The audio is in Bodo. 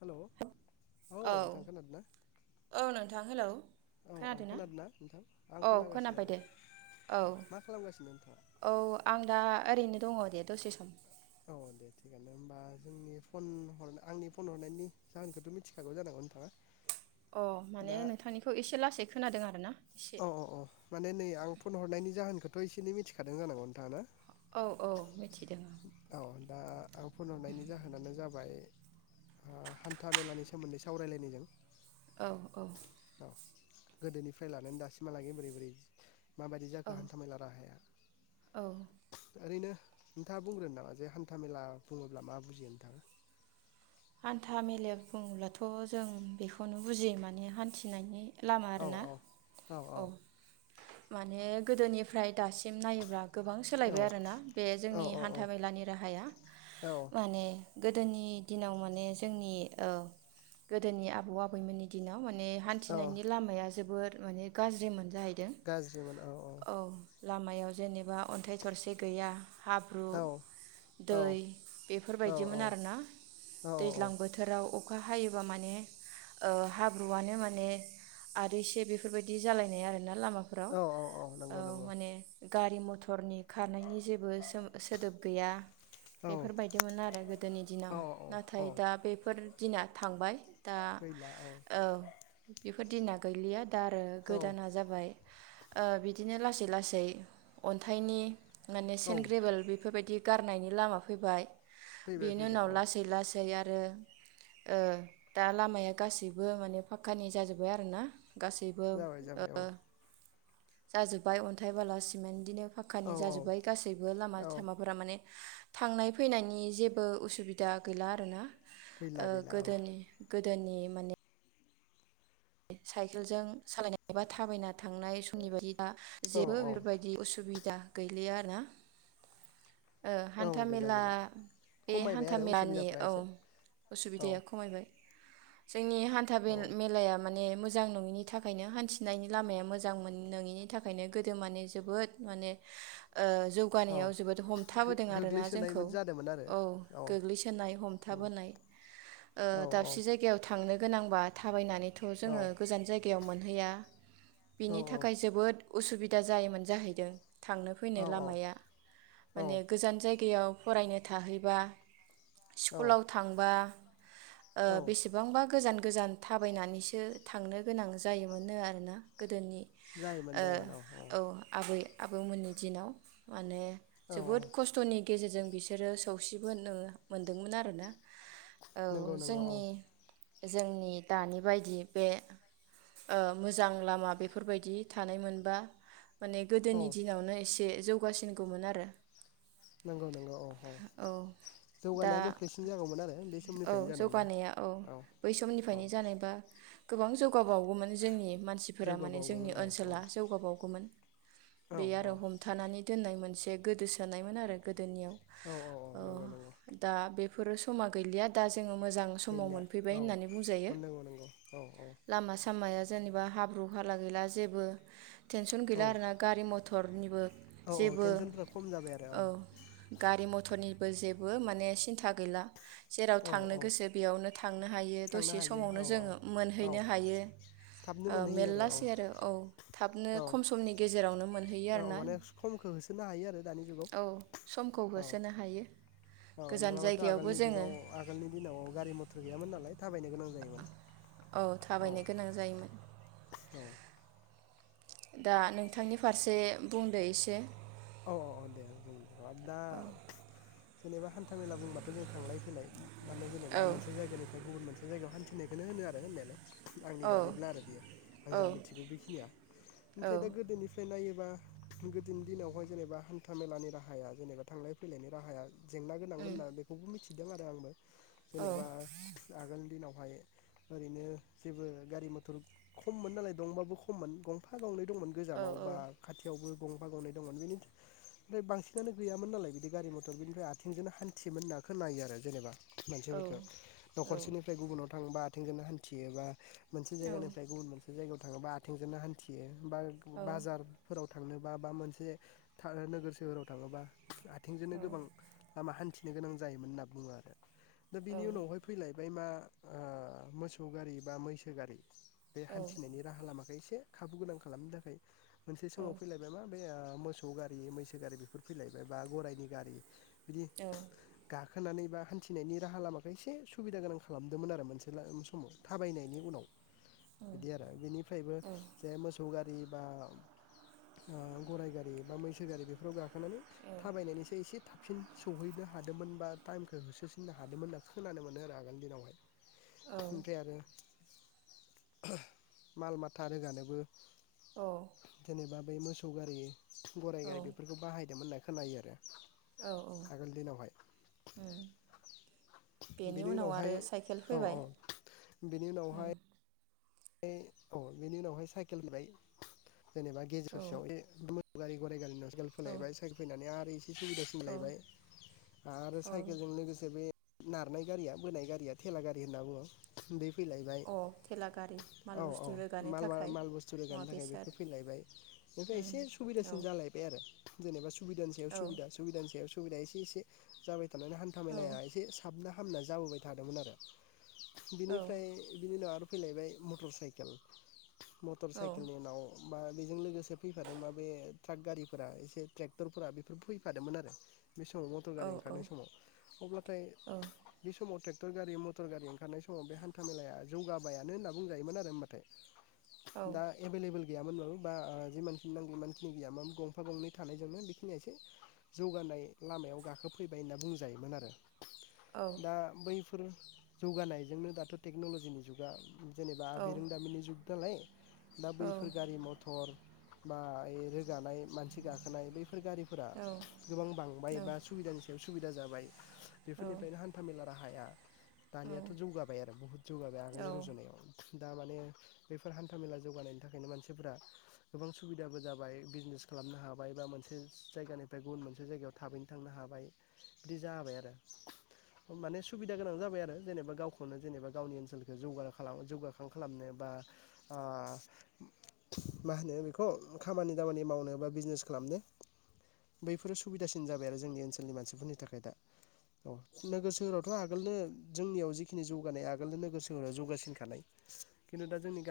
हेल' औ औ नोंथां खोनादों ना औ नोंथां हेलौ औ औ खोनादों ना? नोंथां आं औ खोनागासिनो खोनाबाय औ दे औ मा खालामगासिनो नोंथाङा औ आं दा ओरैनो दंङ। दे दसे सम औ दे थिगआनो होमबा जोंनि फन हर आंनि फन हरनायनि जाहोनखौथ' मिथिखागौ जानांगौ नोंथांङा अ माने नोंथांनिखौ एसे लासै खो खोनादों आर ना? अ अ अ माने नै आं फ'न हरनायनि जाहोनखौ थ' एसेनै मिथिखादों जानांगौ नोंथांङा ना? औ औ मिथिदों। औ दा आं फनहरनायनि जाहोनानो जाबाय ओ हान्था मेलानि सोमोन्दै सावरायलायनायजों औ औ गोदोनिफ्राय ला नानै दासिमहालागै बोरै बोरै माबायदि औ जाखो हान्था मेला राहाया औ ओरै नो नोंथांङा बुंग्रोनो नामा जे हान्था मेला बुंङोब्ला मा बुजियो नोंथांङा? हान्था मेले बुंङोब्लाथ' जों बेखौनो बुजियो माने हान्थिनायनि लामा औ आरो ना? औ औ माने गोदोनिफ्राय दासिम नायोब्ला गोबां सोलायबाय आरोना बे औ जोंनि हान्था मेलानि राहाया औ माने गोदोनि दिनाव माने जोंनि ओ गोदोनि आबौ आबैमोननि दिनाव मान ने औ हान्थिनायनि लामाया जोबोद माने गाज्रि मोनजाहै गाज्रि मोनान औ औ लामायाव जेनेबा अन्थाइ थरसे गैया हाब्रु औ औ दै औ बेफोरबायदिमोन आरोना औ दैज्लां बोथोराव अखा हायोबा माने ओ हाब्रुआनो माने आरो एसे बेफोरबाय दि जालायनाय आरो। ना लामाफोराव औ औ ओ नंगौ नंगौ माने गारि मथरनि खारनायनि जेबो सोम सोदोब गैया औ बेफोरबायदिमोन आरो गोदोनि दिनाव औ औ नाथाय दा बेफोर दिना थांबाय। दा गैला औ फोर दिना गैलिया दा आरो औ गोदाना जाबाय ओ बिदिनो लासै लासै अन्थाइनि माने औ सेन्ट ग्रेबोेल बेफोरबायदि गारनायनि लामा फैबाय। फैबाय बेनि फैबाय उनाव औ लासै लासै आ रो ओ दा लामाया गासैबो माने फाक्कानि जाजोब्बाय आरोना गासैबो बाय जाबाय औ जाजोब्बाय अन्थाइ बाला सिमेन्ट बिदिनो औ फाक्कानि औ जाजोब्बाय गासैबो लामा औ सामाफोरा माने थांनाय फैनायनि जेबो उसुबिदा गैला आरोना। गैला ओ गैला औ गोदोनि गोदोनि माने साइकेलजों सालायनायबा थाबायना थांनाय समनि बायदि दा औ जेबो औ बेफोरबायदि असुबिदा गैलिया ना ओ औ गैला हान्थामेला गैला बे खमायबाय हान्था आरो मेलानि उसुबिदाफ्रा औ एसे औ असुबिदाया खमायबाय जोंनि हान्था औ मिल मेलाया माने मोजां नंङिनि थाखायनो हान्थिनायनि लामाया मोजां मोन नंङिनि थाखायनो गोदो माने जोबोद माने ओ औ जौगानायाव जोबोद हमथाबोदों आरोना जोंखौ गोग्लैसोनायमोन जादोंमोन आरो औ गोग्लैसोनाय हमथाबोनाय ओ औ दाबसे जायगायाव थांनो गोनांबा थाबायनानै थ' औ जोंङो गायाव मोनहैया। औ बिनि थाखाय जोबोद उसुबिदा जायोमोन जाहैदों। थांनो फैनो औ लामाया औ माने गोजान जायगायाव फरायनो थाहैबा औ स्कुलाव थांबा ओ औ बेसेबांबा गोजान गोजान थाबायनानैसो थांनो गोनां जायोमोननो आरोना गोदोनि ओ औ आबै आबौमोननि दिनाव। माने औ जोबोद औ खस्थ'नि गेजेरजों बिसोरो सौसिबो मोनदोंमोन आरोना। औ नंगौ नंगौ औ जोंनि जोंनि दानि बायदि बे ओ मोजां लामा बेफोरबायदि थानाय मोनबा माने औ गोदोनि दिनावनो एसे जौगासिनगौमोन आरो। नंगौ नंगौ औ औ दा जौगानाया गोख्रैसिन जागौमोन आरो बे औ समनिफ्रायनो जानायमोनबा जौगानाया औ बै औ समनिफ्रायनो जानायबा गोबां जौ गा बावगौमोन जोंनि मानसिफोरा माने जोंनि जौगाबावगौमोन औ औ ओनसोला जौगाबावगौमोन। औ बे आरो हमथानानै दोननाय मोनसे बे गोदोसोनायमोन आरो गो दोनियाव। औ औ ओ नंगौ नंगौ दा बेफोर समा गैलिया दा जोङो मोजां समाव गैलिया मोनफैबाय औ होननानै बुंजायो। नंगौ नंगौ औ औ। माया जेनेबा हाब्रु हाला गैला जेबो टेनसन औ गैला आरोना गारि म टरनिबो औ जेबो टेनसनफ्रा खम जाबाय आरो औ गारि मटरनि बो जेबो माने सिन्था गैला। जेराव औ थांनो औ गोसो बेयावनो थांनो हायो थांनो दसे हायो समावनो औ औ जोङो। औ मोनहैनो हायो। थाबनो ओ मोनहैयो मेरलासै आरो औ थाबनो औ खम समनि गेजेरावनो मोनहैयो औ आरोना। माने समखौ होसोनो हायो आरो दानि जुगाव औ समखौ होसोनो हायो। अ गोजान नङाबाथ' जायगायावबो आगोलनि जोङो जुगाव आगोलनि दिनाव गारि मथर गैयामोन नालाय थाबायनो गोनां जायोमोन औ थाबायनो गोनां जायोमोन। औ दा नोंथांनि फारसे बुंदो एसे। औ औ औ दे बुंनो दा। जेनेबा हानथा मेला बुंबाथ' जों थांलाय फैलाय। मानोे जेनेबा औ मोनसे जायगानिफ्राय गुबुन मोनसे। जायगायाव हान्थिनायखौनो होनो आरो होननायालाय। आंनि औ बादिब्ला आरो बेयो आं औ जा मिथिगौ बेखिनिया औ औ ओमफ्राय दा गोदोनिफ्राय नायो बा गोदोनि दिनावहाय। जेनेबा हान्था मेलानि राहाया जेनेबा थांलाय फैलायनि राहाया। जेंना गोनांमोन ना बेखौबो मिथि। थिदों आरो आंबो। औ जेनेबा आगोलनि दिनाव। बेहाय ओरैनो जेबो गारि मथर खममोन नालाय दंबाबो खममोन गंफा गंनै। दंमोन औ गोजानाव बा खाथियावबो। गंफा गावनाय दंमोन बेनि। ओमफ्राय बांसिनानो गैयामोन नालाय बिदि गारि मथर बिनिफ्राय आथिंजोंनो हान्थियोन होनना खोननायो आरो जेनेबा। मानसिफोरखौ न'खरसेनिफ्राय गुबुनाव थाङोबा। थिंजोंनो हान्थियो। बा। मोनसे जायगानिफ्राय गुबुन मोनसे जायगायाव। थाङोबा आथिंजोंनो हान्थियो। औ बा-बाजारफोराव। थांनोबा बा मोनसे। था-नोगोर सोहोराव थाङोबा। आथिंजोंनो गोबां लामा हान्थि। नो गोनां जायोमोन होनना बुङो आरो। दा बिनि औ उनावहाय फैलायबाय मा। ओ मोसौ गारि बा मैसो गारि बे औ औ हान्थिनायनि राहा लामाखौ एसे खाबु गोनां खालामनो थाखाय। मोनसे औ समाव फैलायबाय मा बे ओ। मो सौ गारि मैसो गारि बेफोर फैलायबाय बा गराइनि गारि। बिदि औ गा खोनानै बा हान्थिनायनि राहा लामााख एसे सुबिदा गोनां खालामदोंमोन आरो मोनसे समाव थाबायनायनि उनाव। बिदि आरो बिनिफ्रायबो जे मोसौ गा बा ओ गराय गारि। बा मैसो गारि बेफोराव गा खोनानै थाबायनानैसो एसे थाब सिन सौहैनो हादोंमोन बा टाइमखौ होसोसिननो हादोंमोन होनना खोनानो मोनो आरो आगोलनि दिनावहाय। औ ओमफ्राय आरो माल माथा रोगानोबो औ जेनेबा बै मोसौ थगारि थु गाराय औ गारि बेफोरखौ बाहायदोंमोन होननानै खोनायो आरो औ औ आगोलनि दिनावहाय उम बेनि उनाव उनावहाय आरो साइकेल औ फैबाय औ बिनि उनावहाय उम ओमफ्राय औ बेनि उनावहाय साइकेल होनबाय जेनेबा गेजेर औ ससेयाव गारि गाराय गारि साइकेल औ फोलायबाय साइकेल फैनानै आरो एसे सुबिदासि औ जाबोलायबाय आरो औ साइकेलजों लोगोसे बे नारनाय गारिया बोनाय गारिया थेला गारि होनना बुङो बे अ थेला गारि माल औ औ बुस्थु रोगानो माल थाखाय माल बुस्थु रोगानो मुवा थाखाय बेसाद बेफोर फैलायबाय ओनिफ्राय उम एसे औ सुबिदासिन जालायबाय आरो जेनेबा सुबिदानि सायाव औ सुबिदा सुबिदानि सायाव सुबि सुबिदा एसे एसे जाबाय थ थाराने हान्था औ मेलाया एसे साबना हामना जाबोबाय थादोंमोन आरो औ बिनिफ्राय बिनि उनोाव आरो फैलायबाय मटर साइकेल मटर औ साइकेलनि उनाव बा बेजों लोगोसे फैफादों मा बे ट्राक गारिफोरा एसे ट्रेक्टरफोरा बेफोर फैफादोंमोन आरो बे समाव मटर औ गारि ओंखारनाय समाव अब्लाथाय औ बे समाव थे टक्टर गारि मटर गारि ओंखारनाय समाव बे हान्थ मेलाया जौगाबायानो होनना बुंजायोमोन आरो होनोमबाथाय औ दा एभेलेबेल गैयामोनबाबो बा जिमानखिनि नांगौ इमानखिनि गैयाम गंफा गंनै थानायजोंनो बेखिनिया एसे जौगानाय लामायाव गाखोफैबाय होनना बुंजायोमोन आरो। औ दा बै बेफोर जौगानायजोंनो दाथ' टेक्न'ल'जिनि जुगा जेनेबा बिरोंदामिनि जुग दालाय दा बैफोर गारि मथर बा रोगानाय मानसि गाखोनाय बे फोर गारिफोरा गोबां बांबाय एबा सुबिदानि सायाव सुबिदा जाबाय बेफोरनिफ्रायनो हान्थाामेला राहाया औ दानियाथ' जौगाबाय आरो बहुत जौगाबाय आगोलनि औ रुजुनायाव दा माने बेफोर हान्थामेला जौगानायनि थाखायनो मानसिफोरा गोबां सुबिदाबो जाबाय बिजनेस खालामनो हाबाय बा मोनसे जायगानिफ्राय गुबुन मोनसे जायगायाव थाबैनो थांनो हाबाय बिदि जाबाय आरो माने सुबिदा गोनां जाबाय आरो जेनेबा गावखौनो जेनेबा गावनि ओनसोलखखौ जौगाराख जौगाखां खालामनो बा मा होनो बेखौ खामानि दामानि मावनो बा बिजनेस खालामनो बैफोरो सुबिदासिन जाबाय आरो जोंनि ओनसोलनि मानसिफोरनि थाखाय दा औ नोगोर सोहोरावथ' आगोलनो जोंनियाव जिखिनि जौगानाय आगोलनो नोगोर सोहोराव जौगासिन खु दा जोंनि ग